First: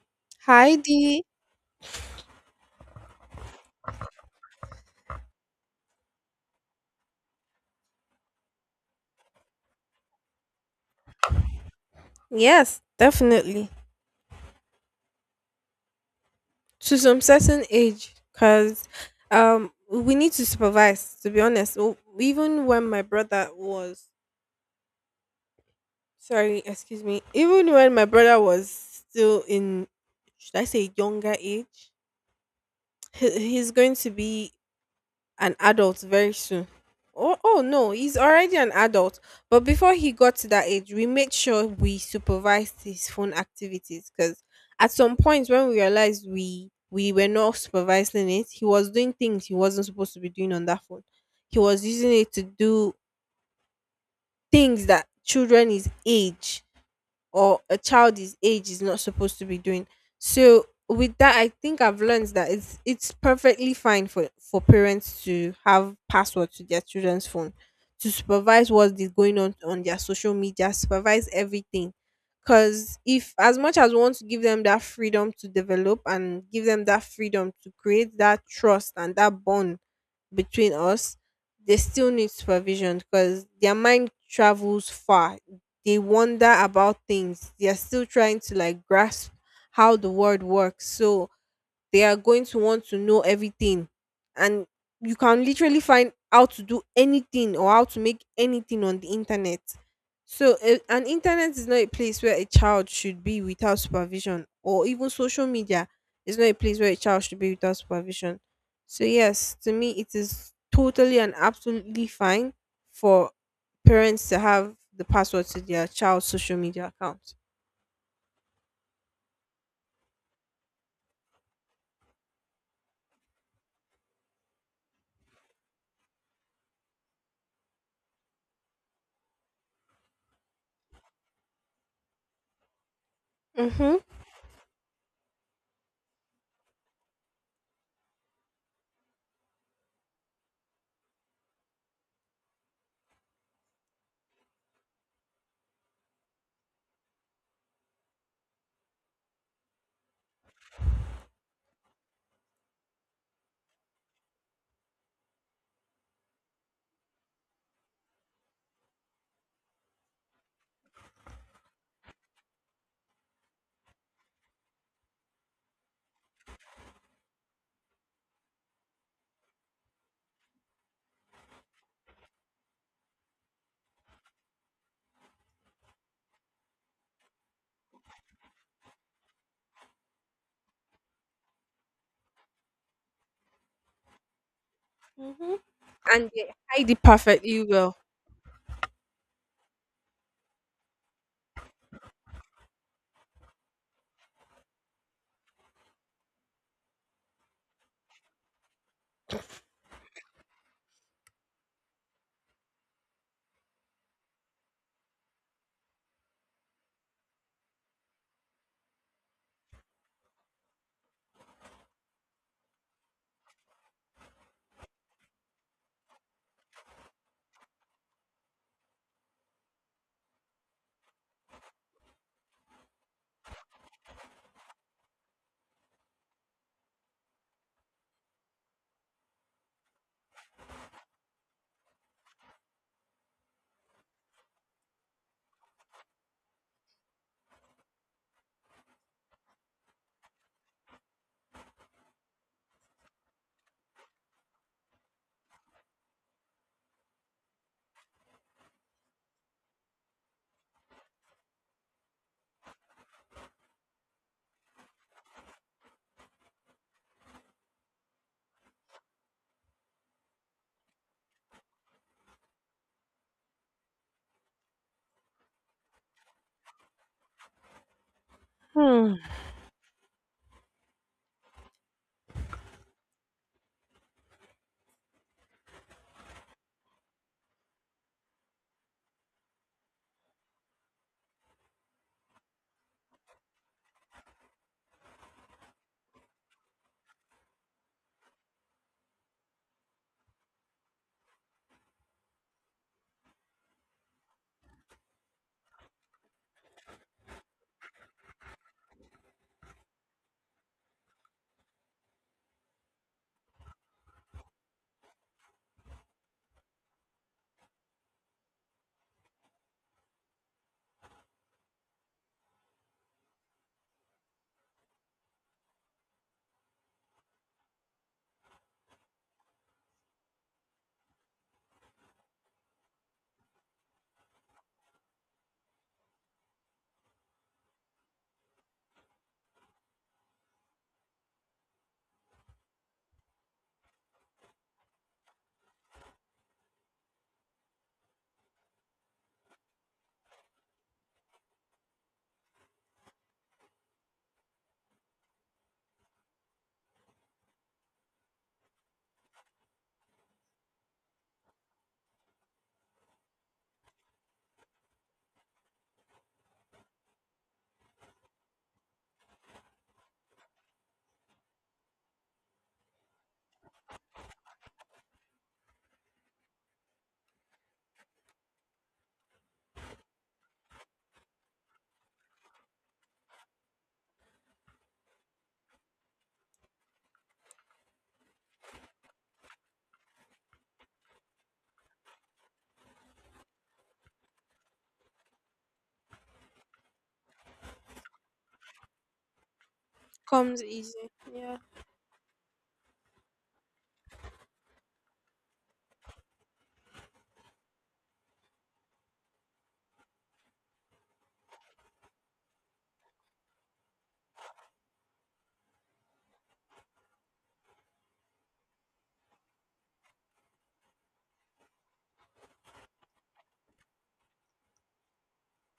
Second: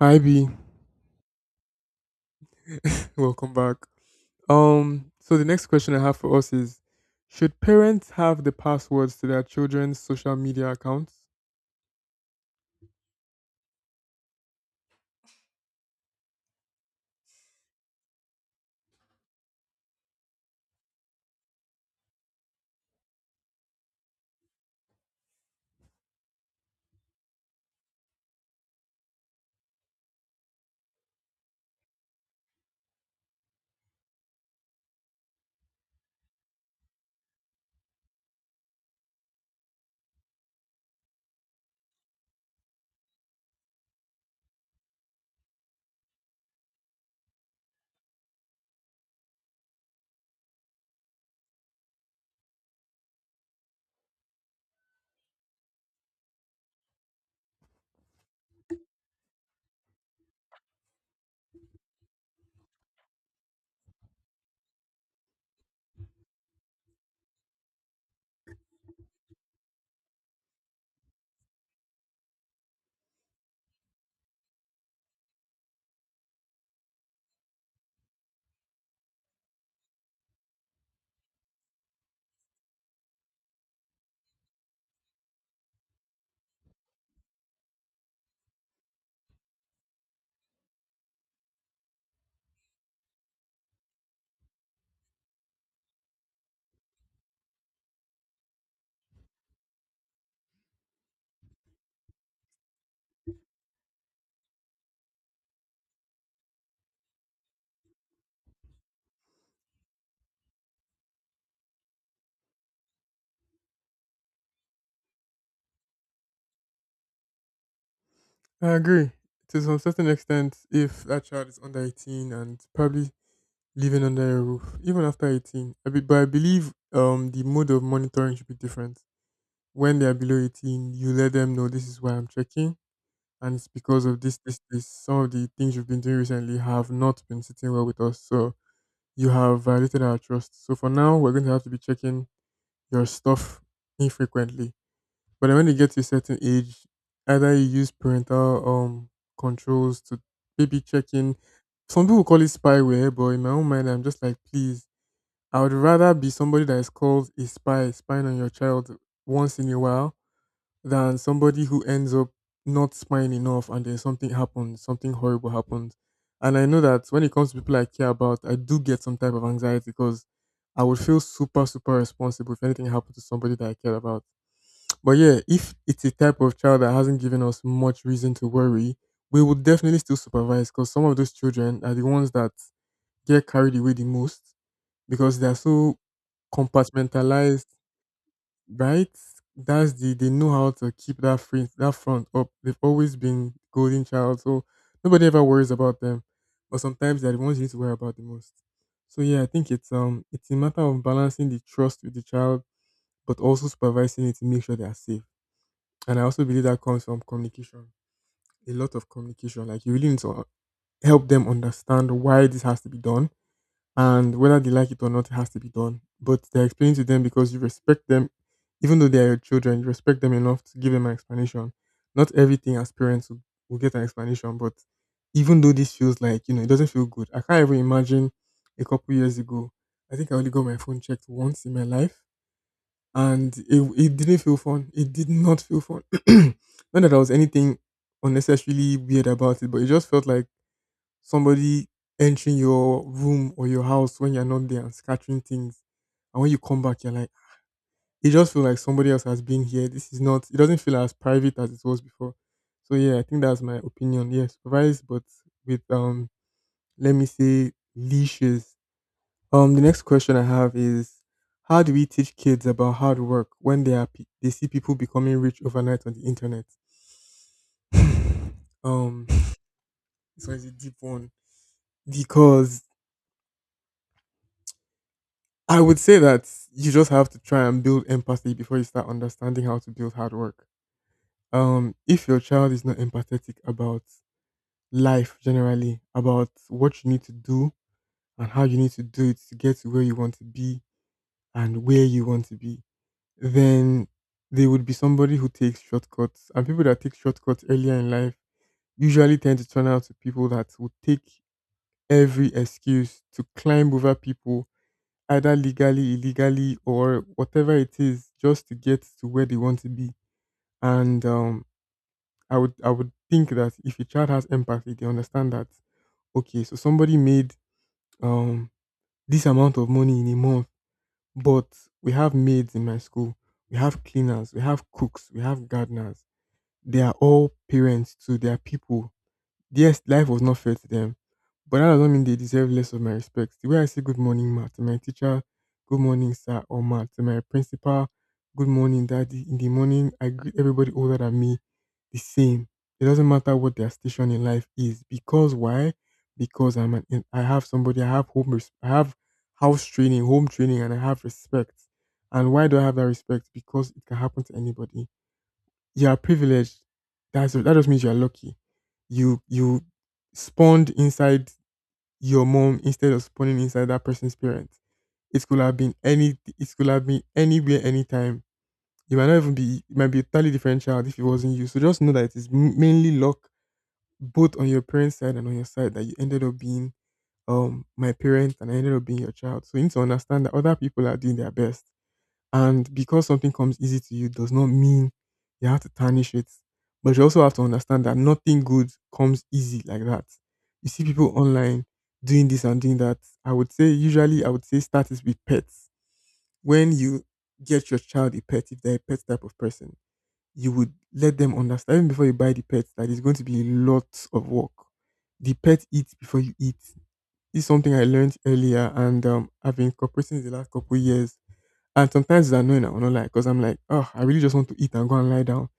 Hi B, Heidi, welcome back. So the next question I have for us is: Should parents have the passwords to their children's social media accounts? yes, definitely. To some certain age, because we need to supervise, to be honest. Even when my brother was, sorry, excuse me, even when my brother was still in, should I say, younger age, he's going to be an adult very soon. Oh, oh no, he's already an adult. But before he got to that age, we made sure we supervised his phone activities because at some point when we realized we were not supervising it, he was doing things he wasn't supposed to be doing on that phone. He was using it to do things that children his age or a child his age is not supposed to be doing. So with that, I think I've learned that it's perfectly fine for parents to have password to their children's phone to supervise what is going on their social media, supervise everything. Because if as much as we want to give them that freedom to develop and give them that freedom to create that trust and that bond between us, they still need supervision because their mind travels far, they wonder about things. They're still trying to like grasp how the world works. So they are going to want to know everything, and you can literally find how to do anything or how to make anything on the internet, so an internet is not a place where a child should be without supervision, or even social media is not a place where a child should be without supervision. So yes, to me it is totally and absolutely fine for parents to have the password to their child's social media account. I agree to some certain extent if that child is under 18 and probably living under a roof, even after 18. But I believe the mode of monitoring should be different. When they are below 18, you let them know this is why I'm checking, and it's Mm-hmm. because of this, this, this. Some of the things you've been doing recently have not been sitting well with us, so you have violated our trust. So for now, we're going to have to be checking your stuff infrequently. But then when you get to a certain age, either you use parental controls to maybe check in. Some people call it spyware, but in my own mind, I'm just like, please, I would rather be somebody that is called a spy, spying on your child once in a while, than somebody who ends up not smiling enough and then something happens, something horrible happens. And I know that when it comes to people I care about, I do get some type of anxiety because I would feel super, super responsible if anything happened to somebody that I care about. But yeah, if it's a type of child that hasn't given us much reason to worry, we would definitely still supervise because some of those children are the ones that get carried away the most because Mm-hmm. they're so And they hide it perfectly compartmentalized. well. Right? That's the They know how to keep that front up. They've always been golden child, so nobody ever worries about them. But sometimes they're the ones you need to worry about the most. So yeah, I think it's a matter of balancing the trust with the child, but also supervising it to make sure they are safe. And I also believe that comes from communication. A lot of communication. Like you really need to help them understand why this has to be done and whether they like it or not, it has to be done. But they're explaining to them because you respect them, even though they are your children, you respect them enough to give them an explanation. Not everything as parents will get an explanation, but even though this feels like, it doesn't feel good. I can't even imagine a couple years ago, I think I only got my phone checked once in my life, and it didn't feel fun. It did not feel fun. Not that there was anything unnecessarily weird about it, but it just felt like somebody entering your room or your house when you're not there and scattering things. And when you come back, you're like, it just feels like somebody else has been here. This is not, it doesn't feel as private as it was before. So yeah, I think that's my opinion. Yeah, supervised, but with, let me say leashes. The next question I have is, how do we teach kids about hard work when they see people becoming rich overnight on the internet? Hmm. um, this one is a deep one because I would say that you just have to try and build empathy before you start understanding how to build hard work. If your child is not empathetic about life generally, about what you need to do and how you need to do it to get to where you want to be and where you want to be, then they would be somebody who takes shortcuts. And people that take shortcuts earlier in life usually tend to turn out to people that would take every excuse to climb over people either legally, illegally, or whatever it is, just to get to where they want to be. And I would think that if a child has empathy, they understand that okay, so somebody made um this amount of money in a month, but we have maids in my school, we have cleaners, we have cooks, we have gardeners. They are all parents to their people. Yes, life was not fair to them, but that doesn't mean they deserve less of my respect. The way I say good morning, ma, to my teacher, good morning, sir, or ma, to my principal, good morning, daddy. In the morning, I greet everybody older than me the same. It doesn't matter what their station in life is, because why? Because I have somebody, I have house training, home training, and I have respect. And why do I have that respect? Because it can happen to anybody. You are privileged. That just means you are lucky. You spawned inside your mom instead of spawning inside that person's parents. It could have been any. It could have been anywhere, anytime. You might not even be. It might be a totally different child if it wasn't you. So just know that it is mainly luck, both on your parents' side and on your side, that you ended up being my parent and I ended up being your child. So you need to understand that other people are doing their best. And because something comes easy to you does not mean you have to tarnish it. But you also have to understand that nothing good comes easy like that. Comes You see easy. people Yeah. online doing this and doing that. I would say, usually, I would say start is with pets. When you get your child a pet, if they're a pet type of person, you would let them understand even before you buy the pet that it's going to be a lot of work. The pet eats before you eat. This is something I learned earlier and I've been incorporating in the last couple of years and sometimes it's annoying, I will not lie, because I'm like, oh, I really just want to eat and go and lie down.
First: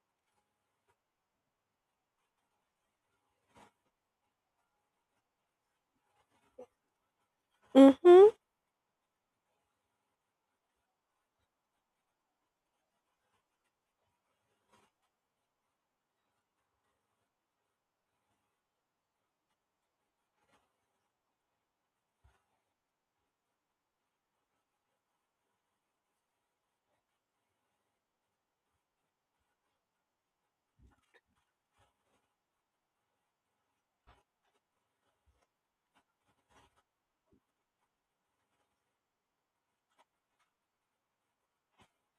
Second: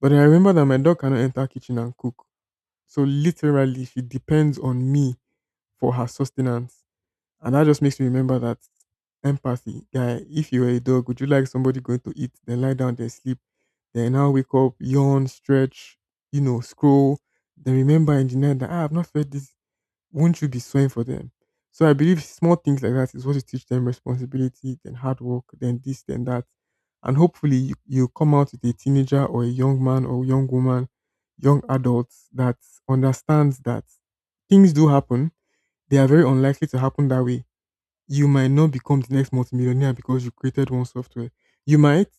But then I remember that my dog cannot enter kitchen and cook. So literally, she depends on me for her sustenance. And that just makes me Mhm. remember that empathy. Guy, if you were a dog, would you like somebody going to eat, then lie down, then sleep, then now wake up, yawn, stretch, scroll, then remember in the night that I've not fed this, won't you be sewing for them? So I believe small things like that is what you teach them responsibility, then hard work, then this, then that. And hopefully you come out with a teenager or a young man or young woman, young adults that understands that things do happen. They are very unlikely to happen that way. You might not become the next multimillionaire because you created one software. You might,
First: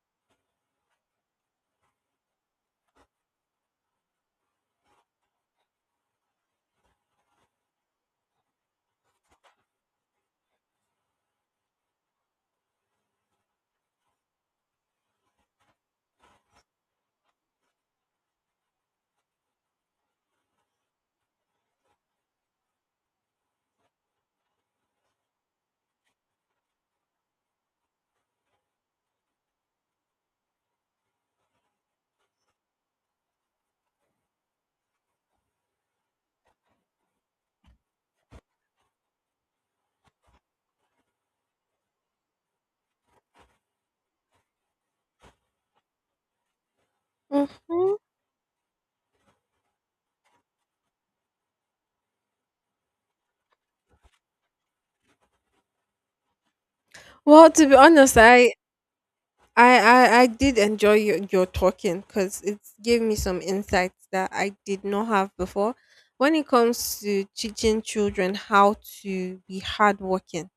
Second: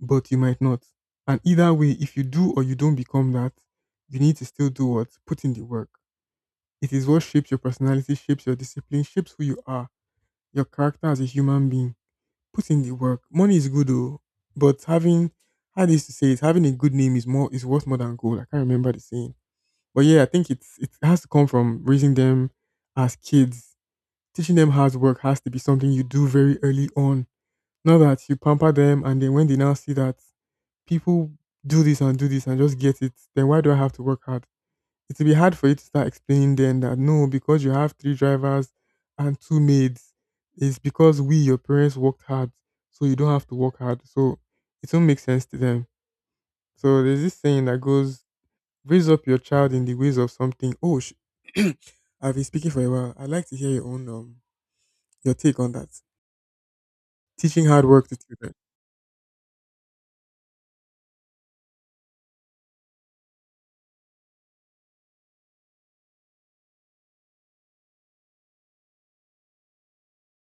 but you might not. And either way, if you do or you don't become that, you need to still do what? Put in the work. It is what shapes your personality, shapes your discipline, shapes who you are, your character as a human being. Put in the work. Money is good though, but having how they used to say it, having a good name is worth more than gold. I can't remember the saying. But yeah, I think it has to come from raising them as kids. Teaching them hard work has to be something you do very early on. Not that you pamper them and then when they now see that people do this and just get it, then why do I have to work hard? It will be hard for you to start explaining then that no, because you have three drivers and two maids, it's because we, your parents, worked hard, so you don't have to work hard. So it won't make sense to them. So there's this saying that Mhm. goes, raise up your child in the ways of something. I've been speaking for a while. I'd like to hear your own, your take on that. Well, Teaching to be hard work to honest, children. I did enjoy your talking because it gave me some insights that I did not have before. When it comes to teaching children how to be hardworking,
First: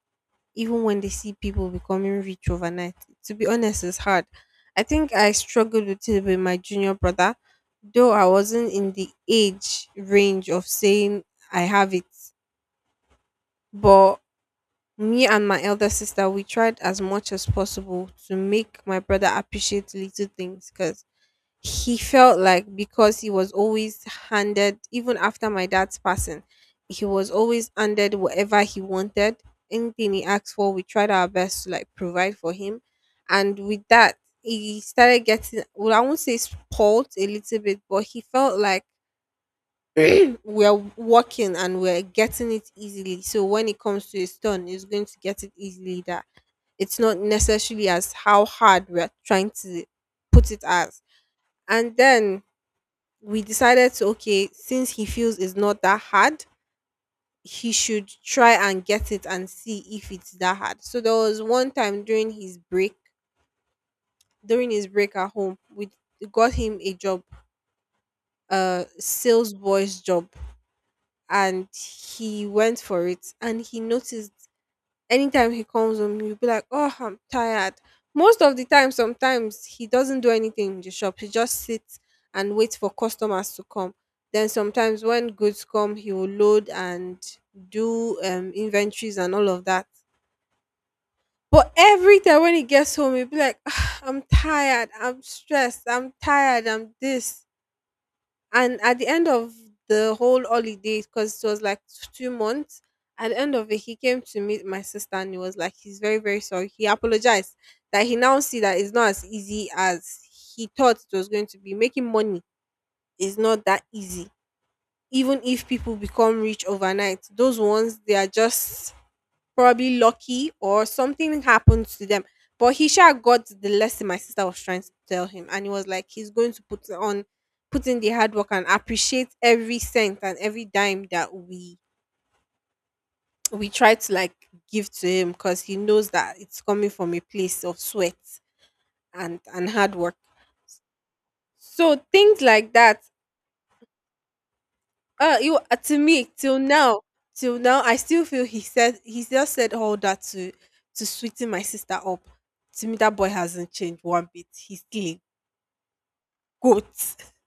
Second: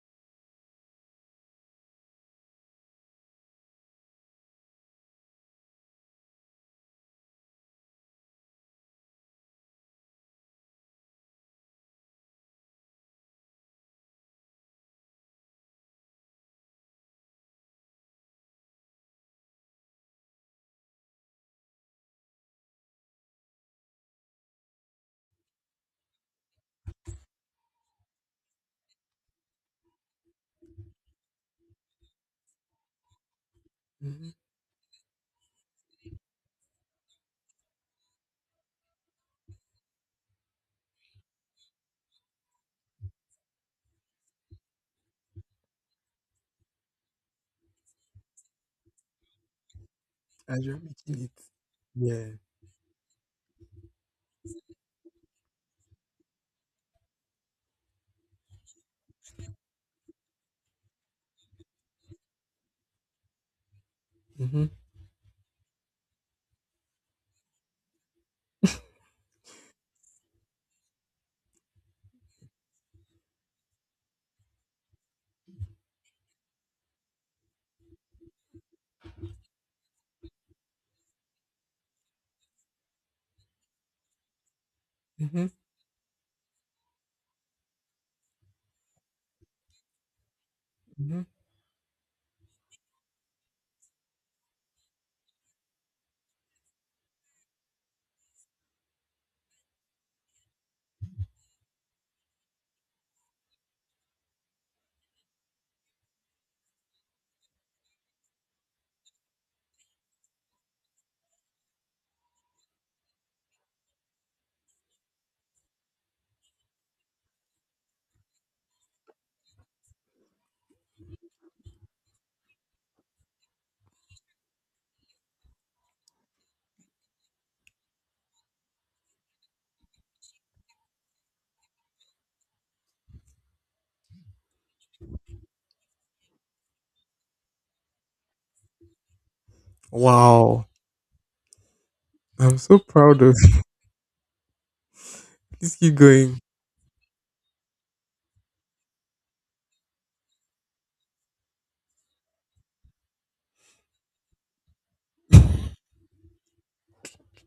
even when they see people becoming rich overnight, to be honest, it's hard. I think I struggled with it with my junior brother, though I wasn't in the age range of saying I have it, but me and my elder sister, we tried as much as possible to make my brother appreciate little things because he felt like because he was always handed, even after my dad's passing, he was always handed whatever he wanted. Anything he asked for, we tried our best to like provide for him. And with that, Hmm. he started getting, well, I won't say spoiled a little bit, but he felt like we are working and we're getting it easily. So when it comes to his turn, he's going to get it easily. That it's not necessarily as how hard we're trying to put As it you're as. making it. And Yeah. then we decided to okay, since he feels it's not that hard, he should try and get it and see if it's that hard. So there was one time Hmm. during his break at home, we got him a job, a sales boy's job, and he went for it and he noticed anytime he comes home, he'll be like, "Oh, I'm tired." Most of the time, sometimes he doesn't do anything in the shop. He just sits and waits for customers to come. Then sometimes when Hmm. goods come, he will load and do inventories and all of that. Hmm. But every time when he gets home, he'll be like, "Ah, I'm tired. I'm stressed. I'm tired. I'm this." And at the end of the whole holiday, because it was like 2 months, at the end of it he came to meet my sister and he was like, he's very very sorry, he apologized that he now see that it's not as easy as he thought it was going to be. Making money is not that easy. Even if people become rich overnight, those ones they are just probably lucky or something happens to them. But he sure got the lesson my sister was trying to tell him, and he was like, he's going to put in the hard work and appreciate every cent and every dime that we try to like give to him because he knows that it's coming from a place of sweat and hard work. Wow. So things I'm like so that. proud of. You Please keep to me going. Till now, I still feel he just said all that to sweeten my sister up. To me, that boy hasn't changed one bit. He's still a goat.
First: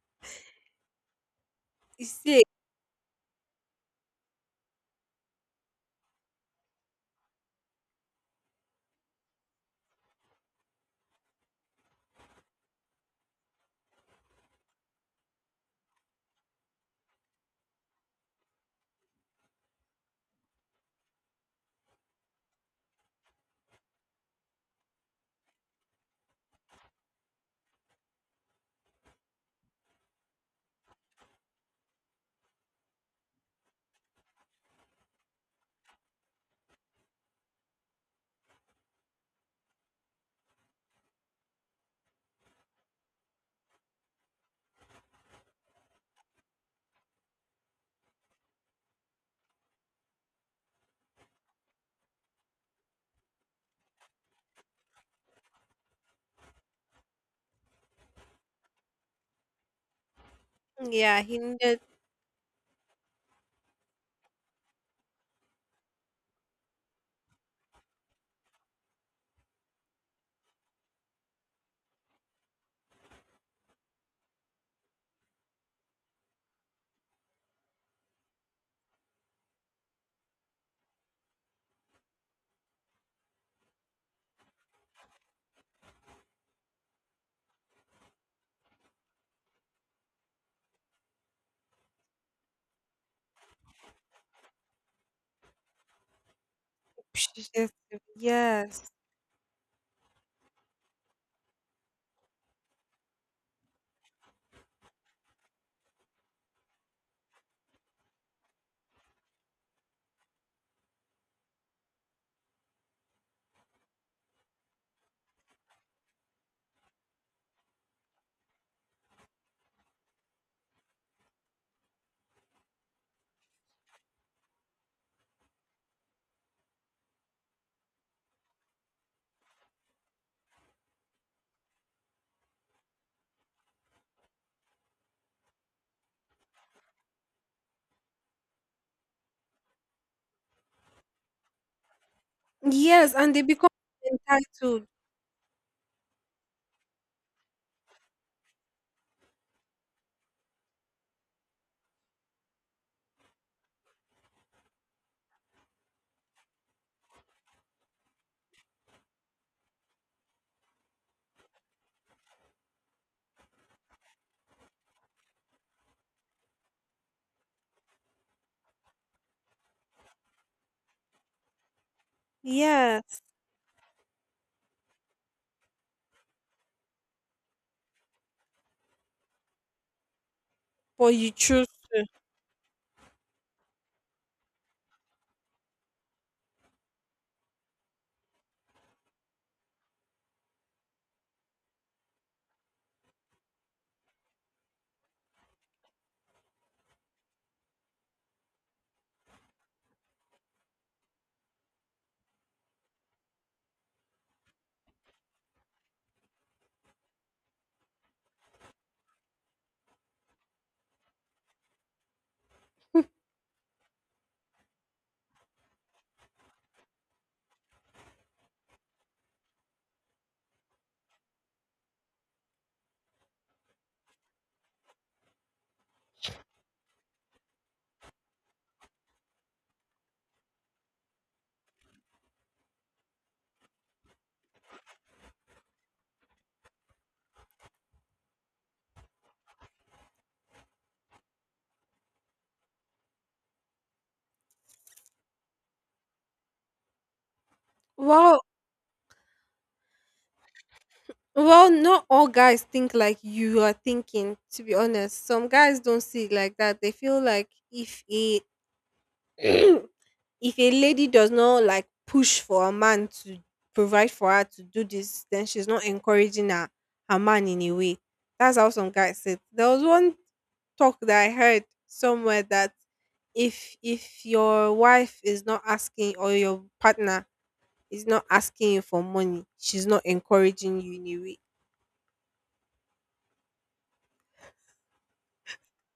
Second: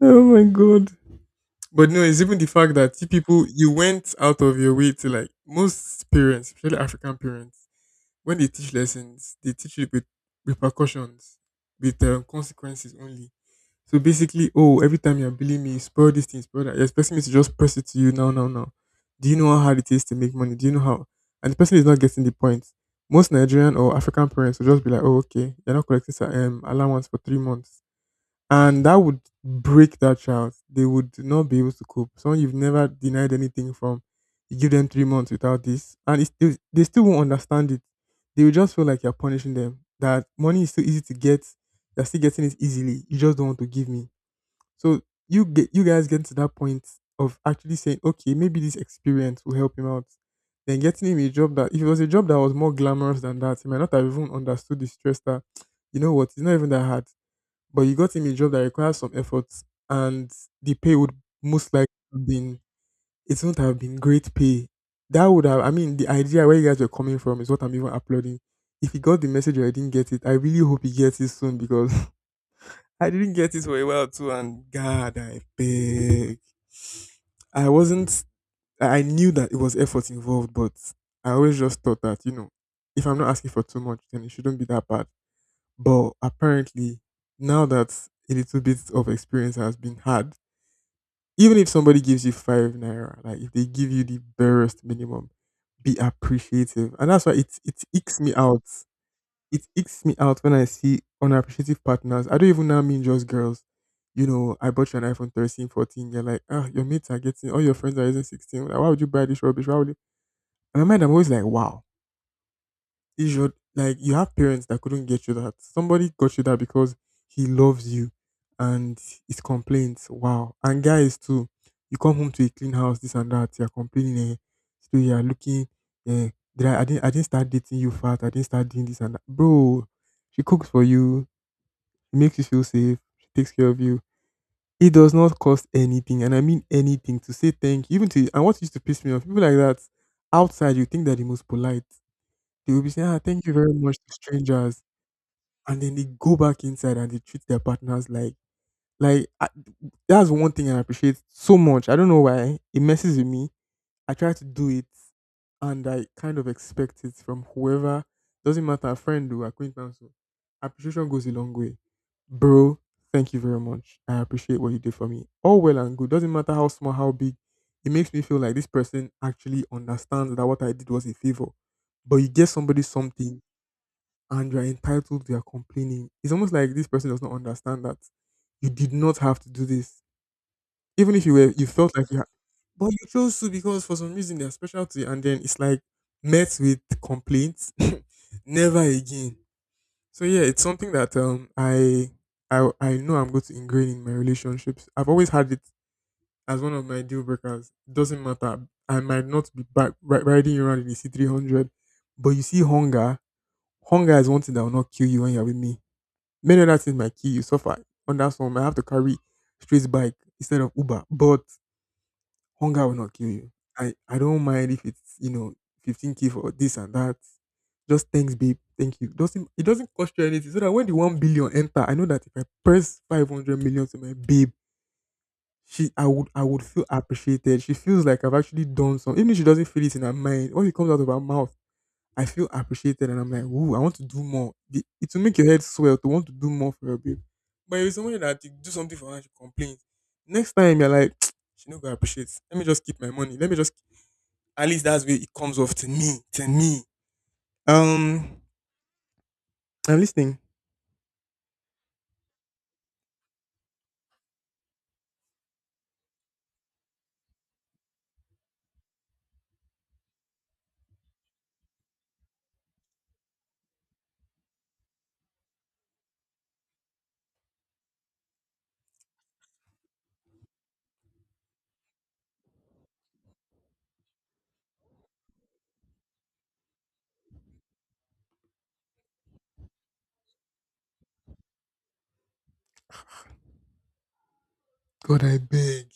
Oh my god. But no, He's it's even still the fact that you people you went out of your way to like most parents, especially African parents, when they teach lessons, they teach it with repercussions, with consequences only. So basically, oh, every time you're billing me, spoil these things, spoil that. You're expecting me to just press it to you now, now, now. Do you know how hard it is to make money? Do you know how? And the person is not getting the point. Most Nigerian or African parents will just be like, oh, okay, you're not collecting allowance for 3 months, and that would break that child. They would not be able to cope. Someone you've never denied anything from, you give them 3 months without this, and it's still, they still won't understand it. They will just feel like you're punishing them. That money is so easy to get. They're still getting it easily. You just don't want to give me. So you guys get to that point of actually saying, okay, maybe this experience will help him out. Then getting him a job that, if it was a job that was more glamorous than that, he might not have even understood the stress that, you know what, it's not even that hard, but you got him a job that requires some effort, and the pay would yeah. He most needed likely have been, it wouldn't have been great pay. That would have, the idea where you guys were coming from is what I'm even applauding. If he got the message or I didn't get it, I really hope he gets it soon, because I didn't get it for a while too, and God I beg. I wasn't, I knew that it was effort involved, but I always just thought that, if I'm not asking for too much, then it shouldn't be that bad. But apparently, now that a little bit of experience has been had, even if somebody gives you five naira, like if they give you the barest minimum, be appreciative. And that's why it appreciative. it icks me out. Yes, It icks me out when I see unappreciative partners. I don't even now mean just girls. You know, I bought you an iPhone 13, 14. You're like, ah, your mates are getting, all your friends are using 16. Like, why would you buy this rubbish? Why would you? In my mind, I'm always like, wow. You should, like, you have parents that couldn't get you that. Somebody got you that because he loves you, and it's complaints. Wow. And guys too, you come home to a clean house, this and that, you're complaining, eh, so you're looking, eh, I didn't, I didn't start dating you fat, I didn't start doing this and that. Bro, she cooks for you, she makes you feel safe, she takes care of you. It does not cost anything, and I mean anything, to say thank you. Even to, and what used to piss me off, people like that outside, you think they're the most polite, they will be saying, yes, "Ah, and they thank you become very much," to strangers, entitled. and then they go back inside and they treat their partners like, like I, that's one thing I appreciate so much. I don't know why it messes with me. I try to do it, and I kind of expect it from whoever. Doesn't matter, friend or acquaintance. Oh. Appreciation goes a long way, bro. Thank you very much. I appreciate what you did for me. All well and good. Doesn't matter how small, how big. It makes me feel like this person actually understands that what I did was a favor. But you get somebody Yes, something and you are entitled, you are complaining. It's almost like this person does not understand that you did not have to do this. but Even if you you were, you choose. felt like you had, but you chose to, because for some reason they're special to you, and then it's like, met with complaints. Never again. So yeah, it's something that, I know I'm going to ingrain in my relationships. I've always had it as one of my deal breakers. Doesn't matter. I might not be back riding you around in the C 300, but you see hunger. Hunger is one thing that will not kill you when you're with me. Many other things might kill you, suffer. On that one, I have to carry straight bike instead of Uber, but hunger will not kill you. I don't mind if it's, you know, 15k for this and that. Just thanks, babe. Thank you. Doesn't it doesn't cost you anything. So that when the 1 billion enter, I know that if I press 500 million to my babe, she I would feel appreciated. She feels like I've actually done something. Even if she doesn't feel it in her mind, when it comes out of her mouth, I feel appreciated, and I'm like, ooh, I want to do more. It will make your head swell to want to do more for your babe. But if it's somebody that you do something for her and she complains, next time you're like, she no going appreciate. Let me just keep my money. Let me just, at least that's where it comes off to me. To me. Um Well. I'm listening. Well, not all guys think like you are thinking. To be honest, some guys don't see it like that. They feel like if he if a lady does not like push for a man to provide for her to do this, then she's not encouraging her man in a way. That's how some guys said. There was one talk that I heard somewhere that if your wife is not asking or your partner is not asking you for money, she's not encouraging you in a way. God I beg.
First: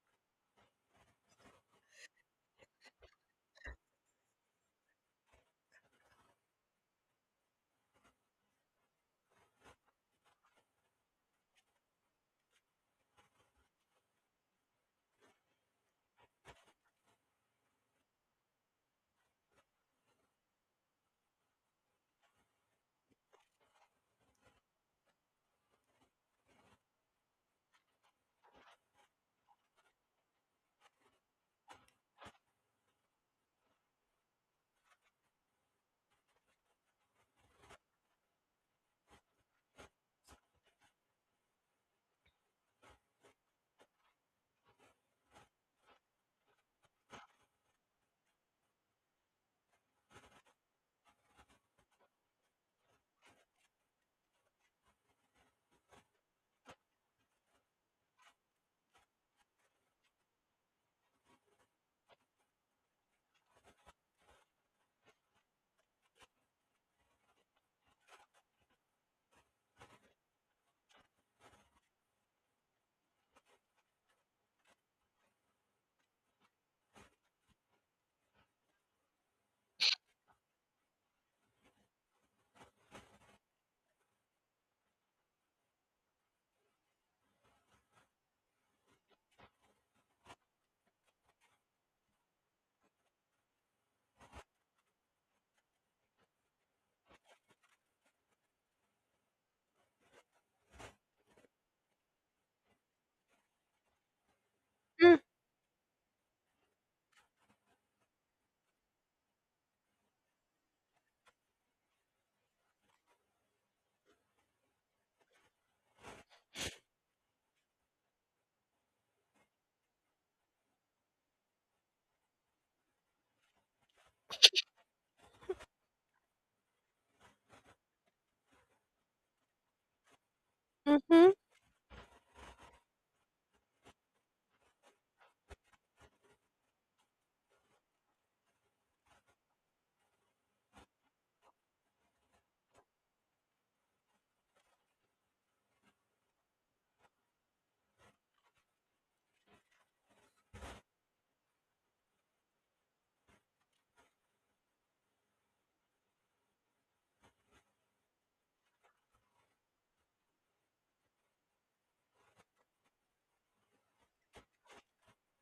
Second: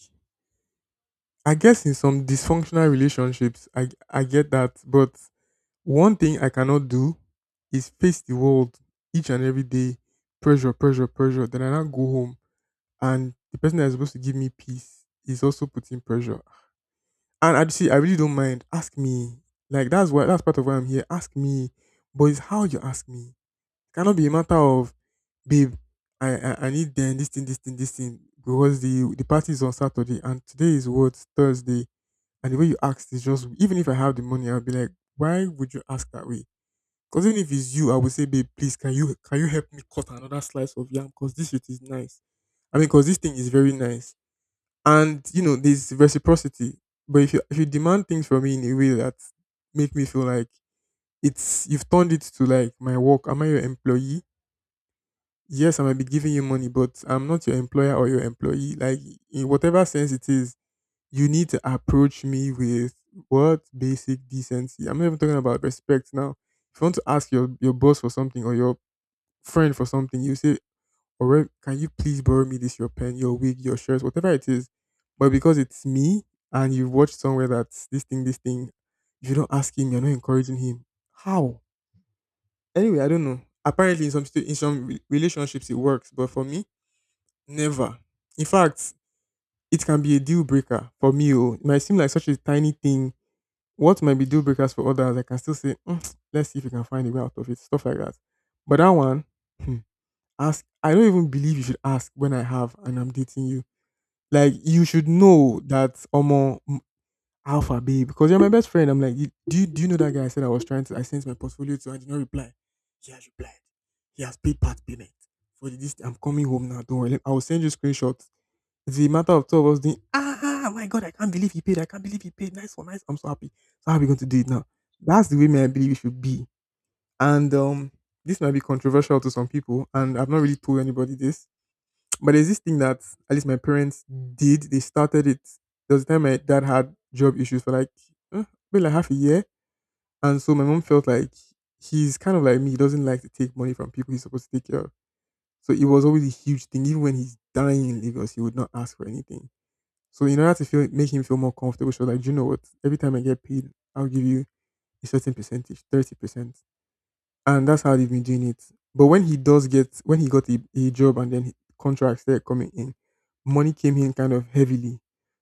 I guess in some dysfunctional relationships, I get that. But one thing I cannot do is face the world each and every day. Pressure, pressure, pressure. Then I now go home, and the person that is supposed to give me peace is also putting pressure. And I see, I really don't mind. Ask me, like, that's why that's part of why I'm here. Ask me, but it's how you ask me. It cannot be a matter of, babe, I need then this thing, this thing, this thing, because the party is on Saturday and today is what, Thursday. And the way you ask is just, even if I have the money, I'll be like, why would you ask that way? Because even if it's you, I would say, babe, please, can you help me cut another slice of yam? Because this shit is nice. Because this thing is very nice. And you know, there's reciprocity. But if you demand things from me in a way that make me feel like, it's you've turned it to like my work. Am I your employee? Yes, I might be giving you money, but I'm not your employer or your employee. Like, in whatever sense it is, you need to approach me with, what, basic decency. I'm not even talking about respect now. If you want to ask your boss for something or your friend for something, you say, or where, can you please borrow me this your pen, your wig, your shirt, whatever it is. But because it's me, and you've watched somewhere that this thing, if you don't ask him, you're not encouraging him. How? Anyway, I don't know. Apparently, in some in some relationships it works, but for me, never. In fact, it can be a deal breaker for me. Oh, it might seem like such a tiny thing. What might be deal breakers for others, I can still say, "Mm, let's see if we can find a way out of it." Stuff like that. But that one, hmm, ask. I don't even believe you should ask when I have and I'm dating you. Like, you should Mm, know that, omo, mm, alpha babe, because you're my best friend. I'm like, "You- do you know that guy I said I was trying to, I sent my portfolio to and did not reply. He has replied. He has paid part payment for this. I'm coming home now. Don't worry. Like, I will send you screenshots." It's a matter of two of us doing, ah my god, I can't believe he paid. I can't believe he paid. Nice for nice. I'm so happy. So how are we going to do it now? That's the way me I believe it should be. And this might be controversial to some people, and I've not really told anybody mhm. this, but there's this thing that at least my parents did. They started it. There was a time my dad had job issues for like, eh, maybe like half a year, and so my mom felt like, he's kind of like me. He doesn't like to take money from people he's supposed to take care of. So it was always a huge thing. Even when he's dying in Lagos, he would not ask for anything. So, in order to feel, make him feel more comfortable, she was like, "Do you know what? Every time I get paid, I'll give you a certain percentage, 30%," and that's how they've been doing it. But when he does get when he got a job, and then contracts started coming in, money came in kind of heavily.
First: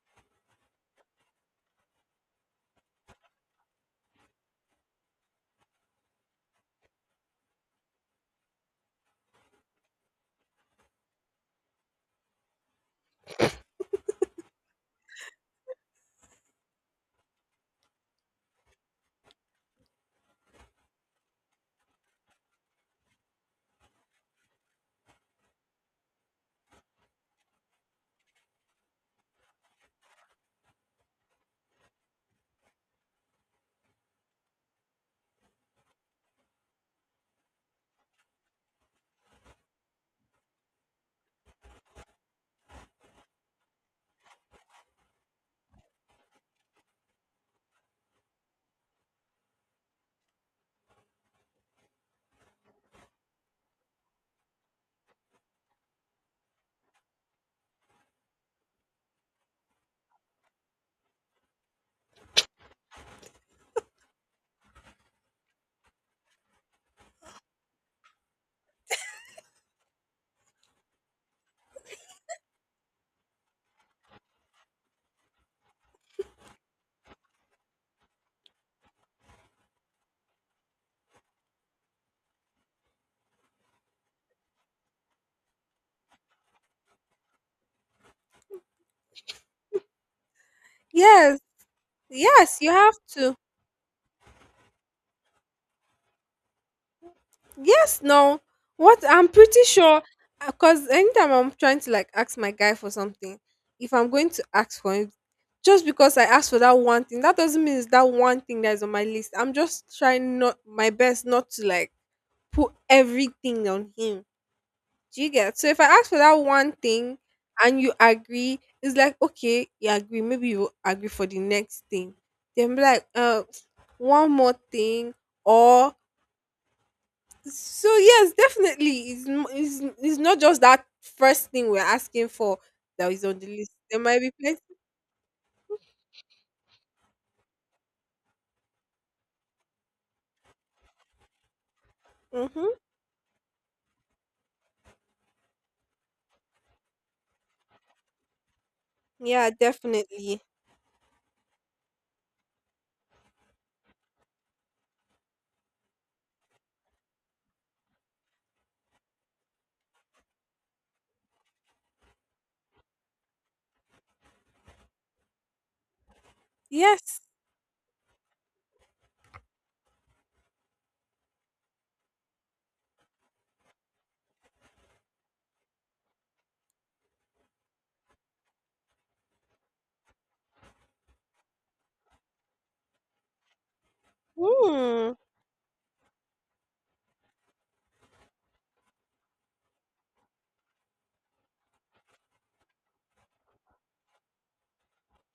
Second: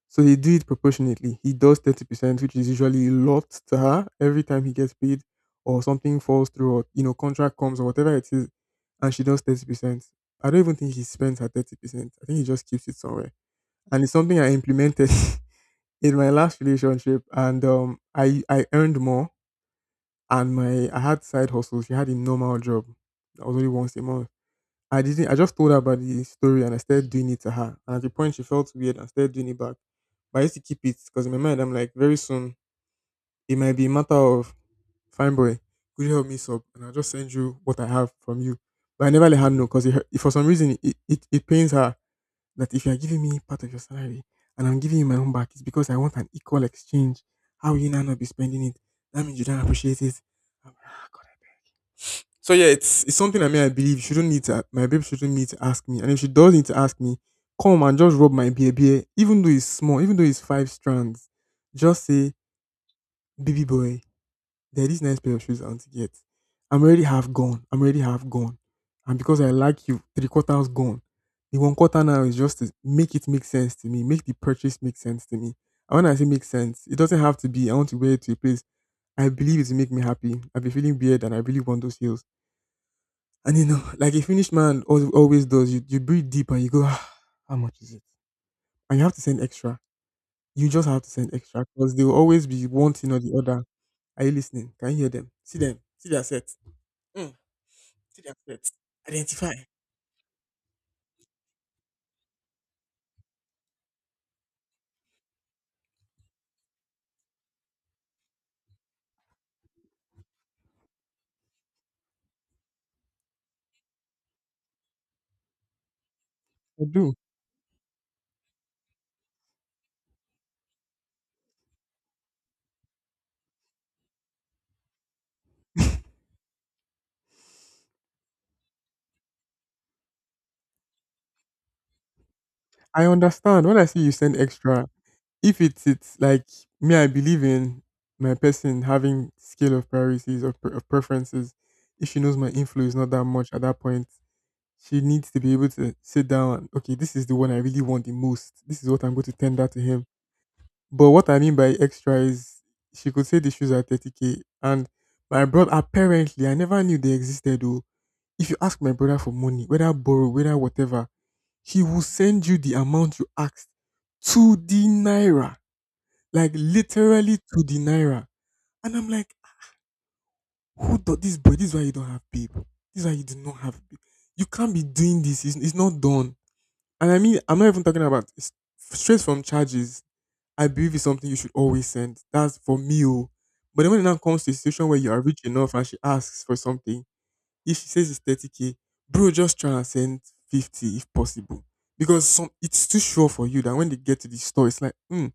So he do it proportionately. He does 30%, which is usually a lot to her, every time he gets paid, or something falls through, or you know, contract comes or whatever it is, and she does 30%. I don't even think he spends her 30%. I think he just keeps it somewhere, and it's something I implemented in my last relationship, and I earned more and my I had side hustle. She had a normal job that was only once a month. I didn't. I just told her about the story and I started doing it to her. And at the point, she felt weird and started doing it back. But I used to keep it because in my mind, I'm like, very soon it might be a matter of fine boy. Could you help me sub? And I'll just send you what I have from you. But I never let her know because for some reason it pains her that if you are giving me part of your salary and I'm giving you my own back, it's because I want an equal exchange. How will you now not be spending it? That means you don't appreciate it. So yeah, it's something I mean I believe she do not need to my babe shouldn't need to ask me. And if she does need to ask me, come and just rub my beer, even though it's small, even though it's 5 strands, just say, baby boy, there are these nice pair of shoes I want to get. I'm already half gone. I'm already half gone. And because I like you, three quarters gone. The one quarter now is just to make it make sense to me, make the purchase make sense to me. And when I say make sense, it doesn't have to be I want to wear it to a place. I believe it will make me happy. I've been feeling weird and I really want those heels, and you know, like a finished man always does, you breathe deep and you go, ah, how much is it? And you have to send extra. You just have to send Yes, extra because they will always yes, be you have one thing or the to. other. Are you listening? Can you hear them? See them. See their sets. Mm, Yes, see their no. sets. What I'm Identify. pretty sure, because anytime I'm trying to like ask my guy for something, if I'm going to ask for him, just because I asked for that one thing, that doesn't mean it's that one thing that is on my list. I'm just trying not my best not to like put everything on him. Do you get? So if I ask for that one I do. thing and you agree, it's like okay, you agree. Maybe you agree for the next thing. Then be like, one more thing, or so yes, definitely, it's not just that first thing we're asking for I that is on the understand. list. When I see There you might be send plenty. extra, if it's like me, I believe in my person having scale of priorities or pre- of preferences. If she knows my Mm-hmm. inflow is not that much at that point, she needs to be able to sit down and okay, this is the one I really want the most. This is what I'm going to Yeah, tender to him. definitely. But what I mean by extra is she could say the shoes are 30k. And my brother apparently I never knew they existed though. If you ask my brother for money, whether borrow, whether whatever, he will send you the amount you asked to the naira. Like Yes. literally to the naira. And I'm like, who do this boy? This is why you don't have people. This is why you do not have babe. You can't be doing this. It's not done. And I mean, I'm not even talking about straight from charges. I believe it's something you should always send. That's for me. Oh. But then when it now comes to a situation where you Hmm. are rich enough and she asks for something, if she says it's 30k, bro, just try and send 50 if possible. Because some it's too sure for you that when they get to the store, it's like, hmm,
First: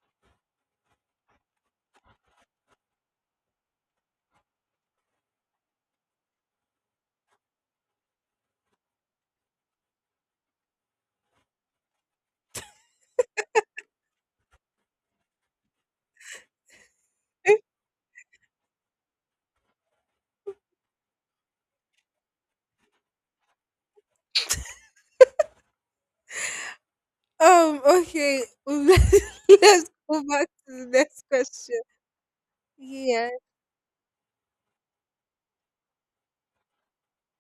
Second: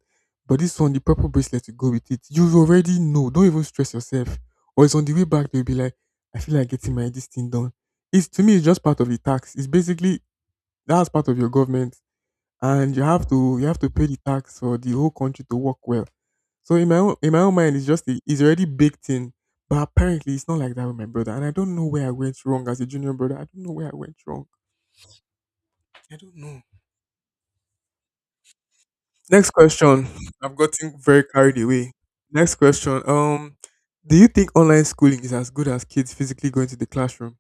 but this one, the purple bracelet to go with it. You already know. Don't even stress yourself. Or it's on the way back, they'll be like, I feel like getting my this thing done. It's to me, it's just part of the tax. It's basically that's part of your government and you have to pay the tax for the whole country to work well. So in my own Eh, mind, it's just it's already baked in. But apparently, it's not like that with my brother, and I don't know where I went wrong as a junior brother. I don't know where I went wrong. I don't know. Okay. Next Let's question. go back I've to the gotten very next carried question. away. Next question. Yeah. Do you think online schooling is as good as kids physically going to the classroom?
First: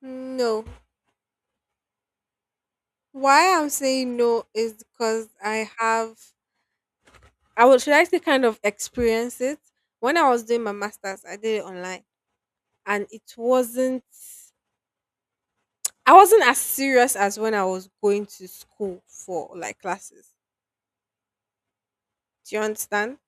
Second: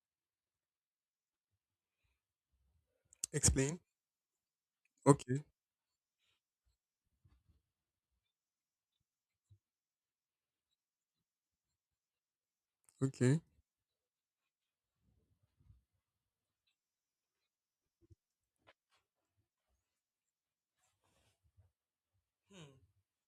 No. Why I'm Explain. saying no is because Okay. I have. I would, should I say, kind of experience it. When I was doing my masters, I did it online, and it Okay. wasn't I wasn't as serious as when I was going to school for like classes. Do you Hmm. understand?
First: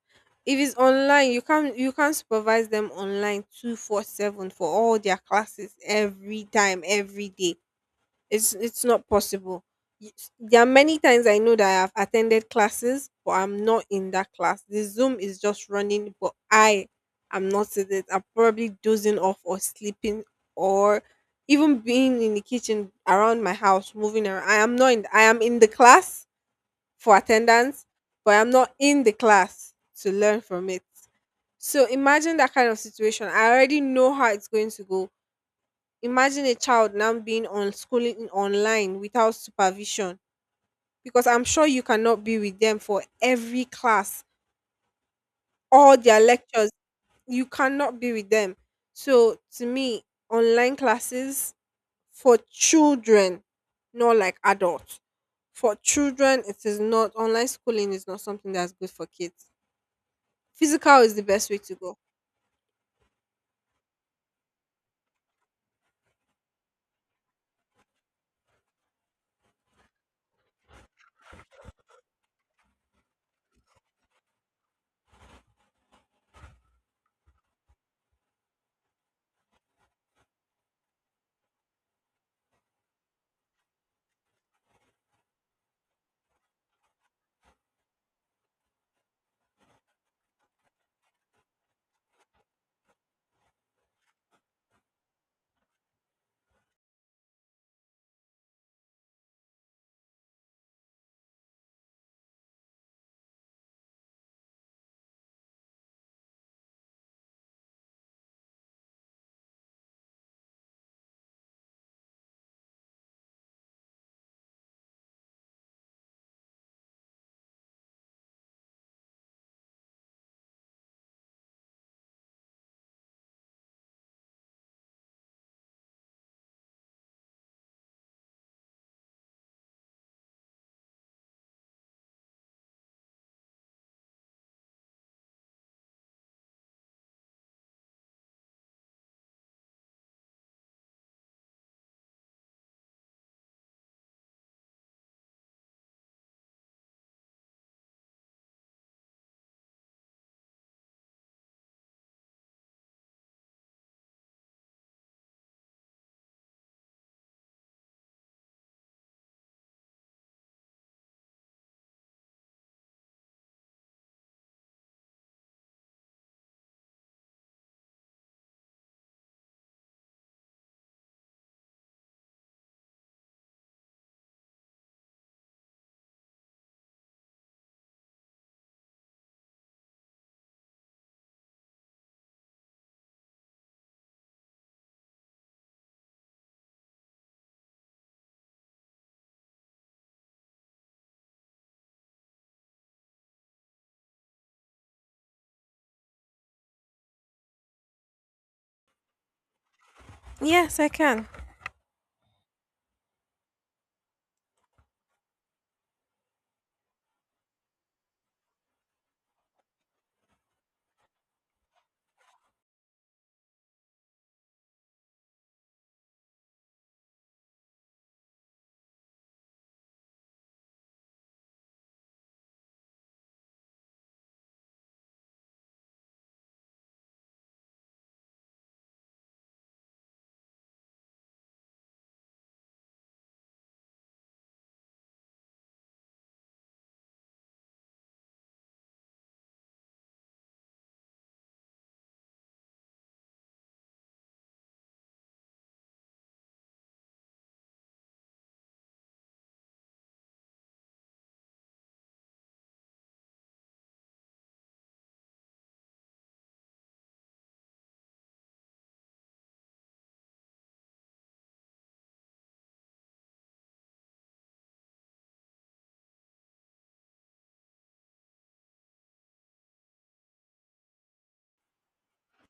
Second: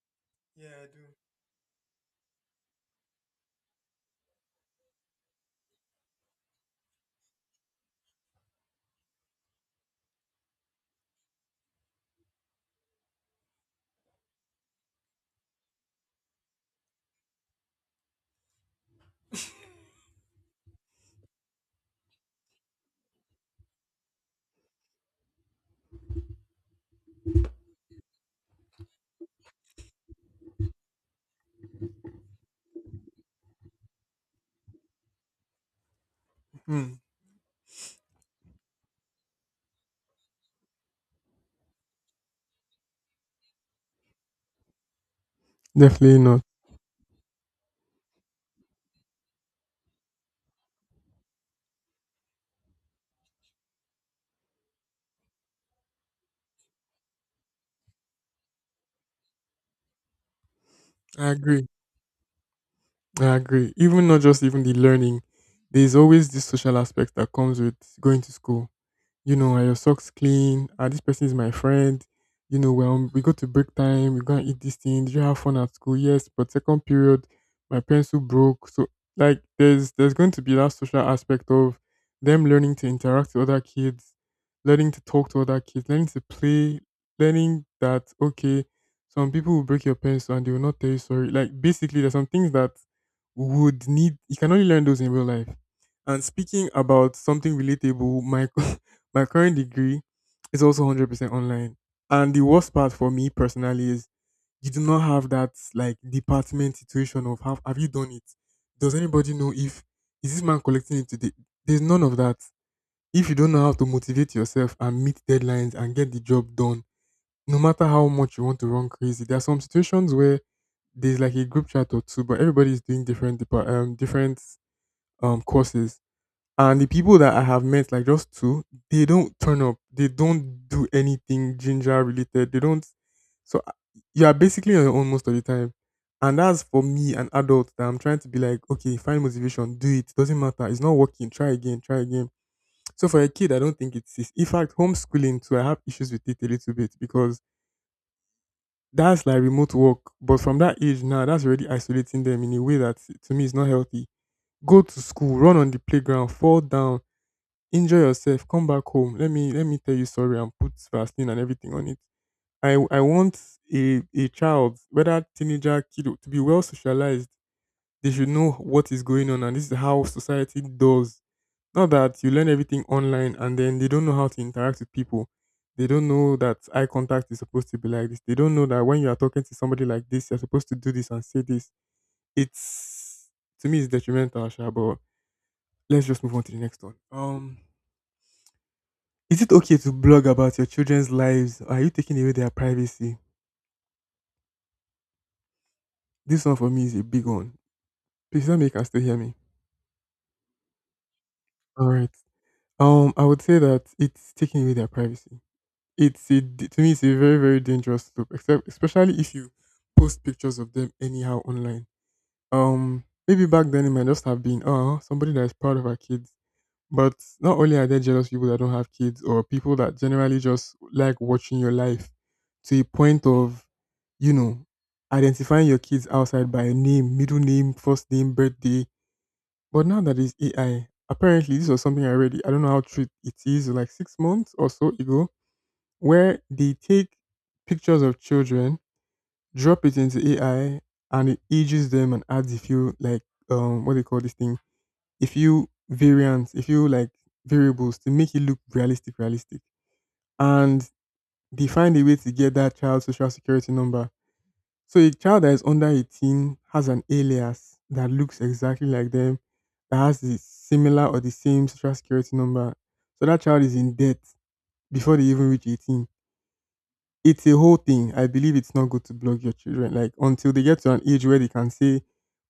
If it's Yeah, I do. online, you can't supervise them online 24/7 for all their classes every time, every day. It's not possible. There are many times I know that I have attended classes, but I'm not in that class. The Zoom is just running, but I am not in it. I'm probably dozing off or sleeping or even being in the kitchen around my house, moving around. I am not in I am in the class for attendance, but I'm not in the class to learn from it. So imagine that kind of situation. I already know how it's going to go. Imagine a child Hmm. now being on schooling online without supervision, because I'm sure you cannot be with them for every class, all Definitely their not. lectures. You cannot be with them. So to me, online classes for children, not like adults. For children, it is not online schooling is not something that's good for kids. Physical is the I best way agree. to go. I agree. Even not just even the learning, there's always this social aspect that comes with going to school, you know, are your socks clean? Are this person is my friend. You know, well, we go to break time, we go and eat this thing. Did you have fun at school? Yes, but second period, my pencil broke. So like there's going to be that social aspect of them learning to interact with other kids, learning to talk to other kids, learning to play, learning that okay, some people will break your pencil and they will not tell you sorry. Like basically there's some things that would need you can only learn those in real life. And speaking about something relatable, my my current degree is also 100% online. And the worst part for me personally is you do not have that like department situation of have you done it? Does anybody know if is this man collecting it today? There's none of that. If you don't know how to motivate yourself and meet deadlines and get the job done, no matter how much you want to run crazy, there are some situations where there's like a group chat or two, but everybody's doing different different courses. And the people that I have met, like just two, they don't turn up. They don't do anything ginger related. They don't. So you are basically on your own most of the time. And that's for me, an adult, that I'm trying to be like, okay, find motivation, do it. Doesn't matter. It's not working. Try again. Try again. So for a kid, I don't think it's. In fact, homeschooling too, I have issues with it a little bit because that's like remote work. But from that age now, that's already isolating them in a way that to me is not healthy. Go to school, run on the playground, fall down. Enjoy yourself. Come back home. Let me tell you sorry and put Vaseline and everything on it. I want a child, whether teenager, kid, to be well socialized. They should know what is going on, and this is how society does. Not that you learn everything online and then they don't know how to interact with people. They don't know that eye contact is supposed to be like this. They don't know that when you are talking to somebody like this, you're supposed to do this and say this. It's to me it's detrimental, Sha, but let's just move on to the next one. Is it okay to blog about your children's lives? Are you taking away their privacy? This one for me is a big one. Please let me can still hear me. Yes, I can. All right. I would say that it's taking away their privacy. It's to me, it's a very very dangerous step, except especially if you post pictures of them anyhow online. Maybe back then it might just have been oh somebody that is proud of her kids. But not only are there jealous people that don't have kids or people that generally just like watching your life to a point of, you know, identifying your kids outside by a name, middle name, first name, birthday. But now that is AI, apparently this was something I read. I don't know how true it is, like 6 months or so ago, where they take pictures of children, drop it into AI, and it ages them and adds a few like what do you call this thing? A few variants, a few like variables to make it look realistic, realistic. And they find a way to get that child's social security number. So a child that is under 18 has an alias that looks exactly like them, that has the similar or the same social security number. So that child is in debt before they even reach 18. It's a whole thing. I believe it's not good to block your children. Like until they get to an age where they can say,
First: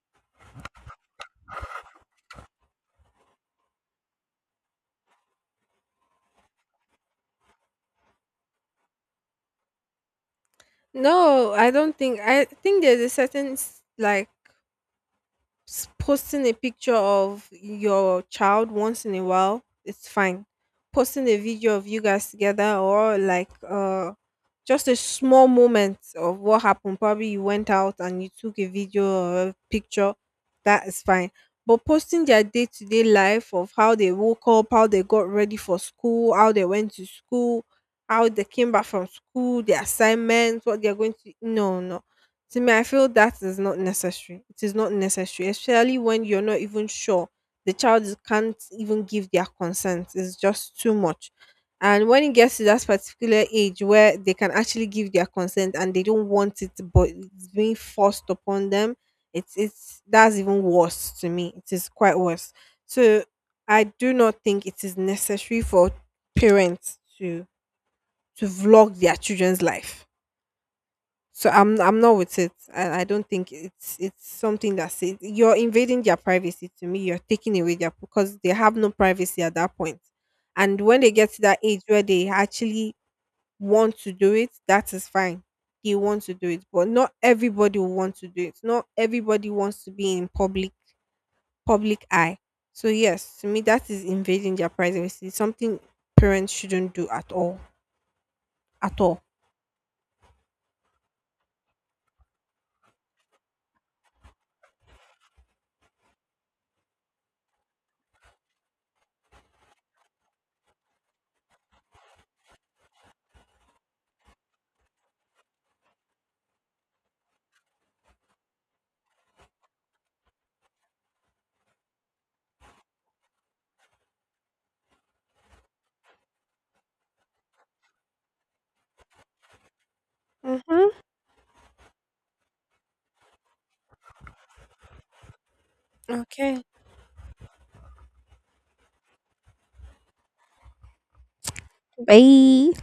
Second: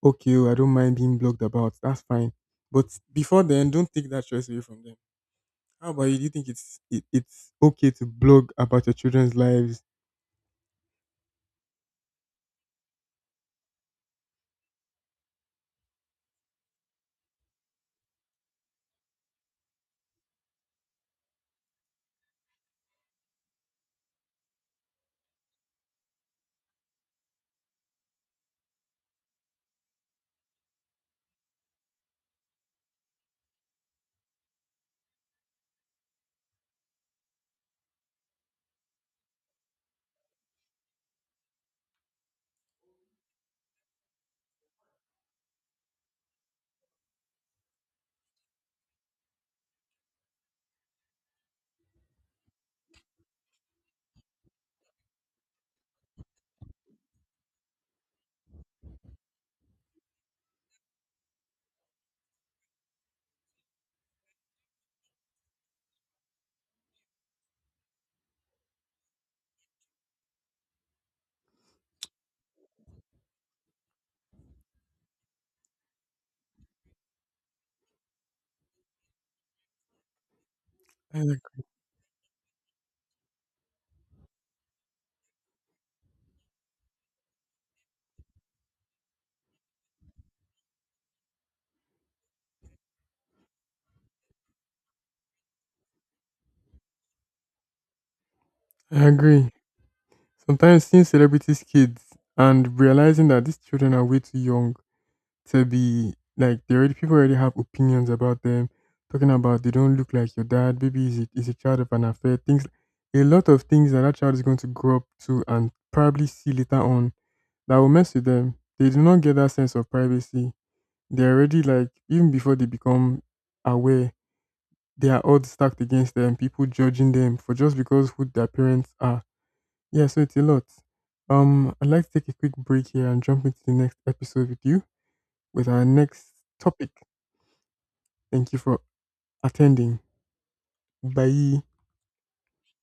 okay, oh, I don't mind being blocked about. That's fine. But before then, don't take that choice away from them. How about you? Do you think it's okay to blog about your children's lives? No, I don't think. I think there's a certain like posting a picture of your child once in a while, it's fine, posting a video of you guys together or like just a small moment of what happened. Probably you went out and you took a video or a picture. That is fine. But posting their day to day life of how they woke up, how they got ready for school, how they went to school, how they came back from school, their assignments, what they're going to, no, no. To me, I feel that is not necessary. It is not necessary, especially when you're not even sure can't even give their consent. It's just too much. And when it gets to that particular age where they can actually give their consent and they don't want it but it's being forced upon them, it's that's even worse. To me, it is quite worse. So I do not think it is necessary for parents to vlog their children's life. So I'm not with it. I don't think it's something that's it. You're invading their privacy. To me, you're taking away their, because they have no privacy at that point. And when they I, get to that ag- age where they actually want to do it, that is fine. They want to do it, but not everybody will want to do it. Not everybody wants to be in public eye. So yes, to me that is invading their privacy. Something parents shouldn't do at all. At I all. agree. Sometimes seeing celebrities' kids and realizing that these children are way too young to be like they already people already have opinions about them, talking about they don't look like your dad, baby is is a child of an affair, things a lot of things that that child is going to grow up to and probably see later on that will mess with them. They do not get that sense of privacy. They're already like even before they become aware they are odds stacked against them, people judging them for just because who their parents are. Yeah, so it's a lot. Mm-hmm. I'd like to take a quick break here and jump into the next episode with you with our next Okay. topic. Thank you for attending. Bye. Bye.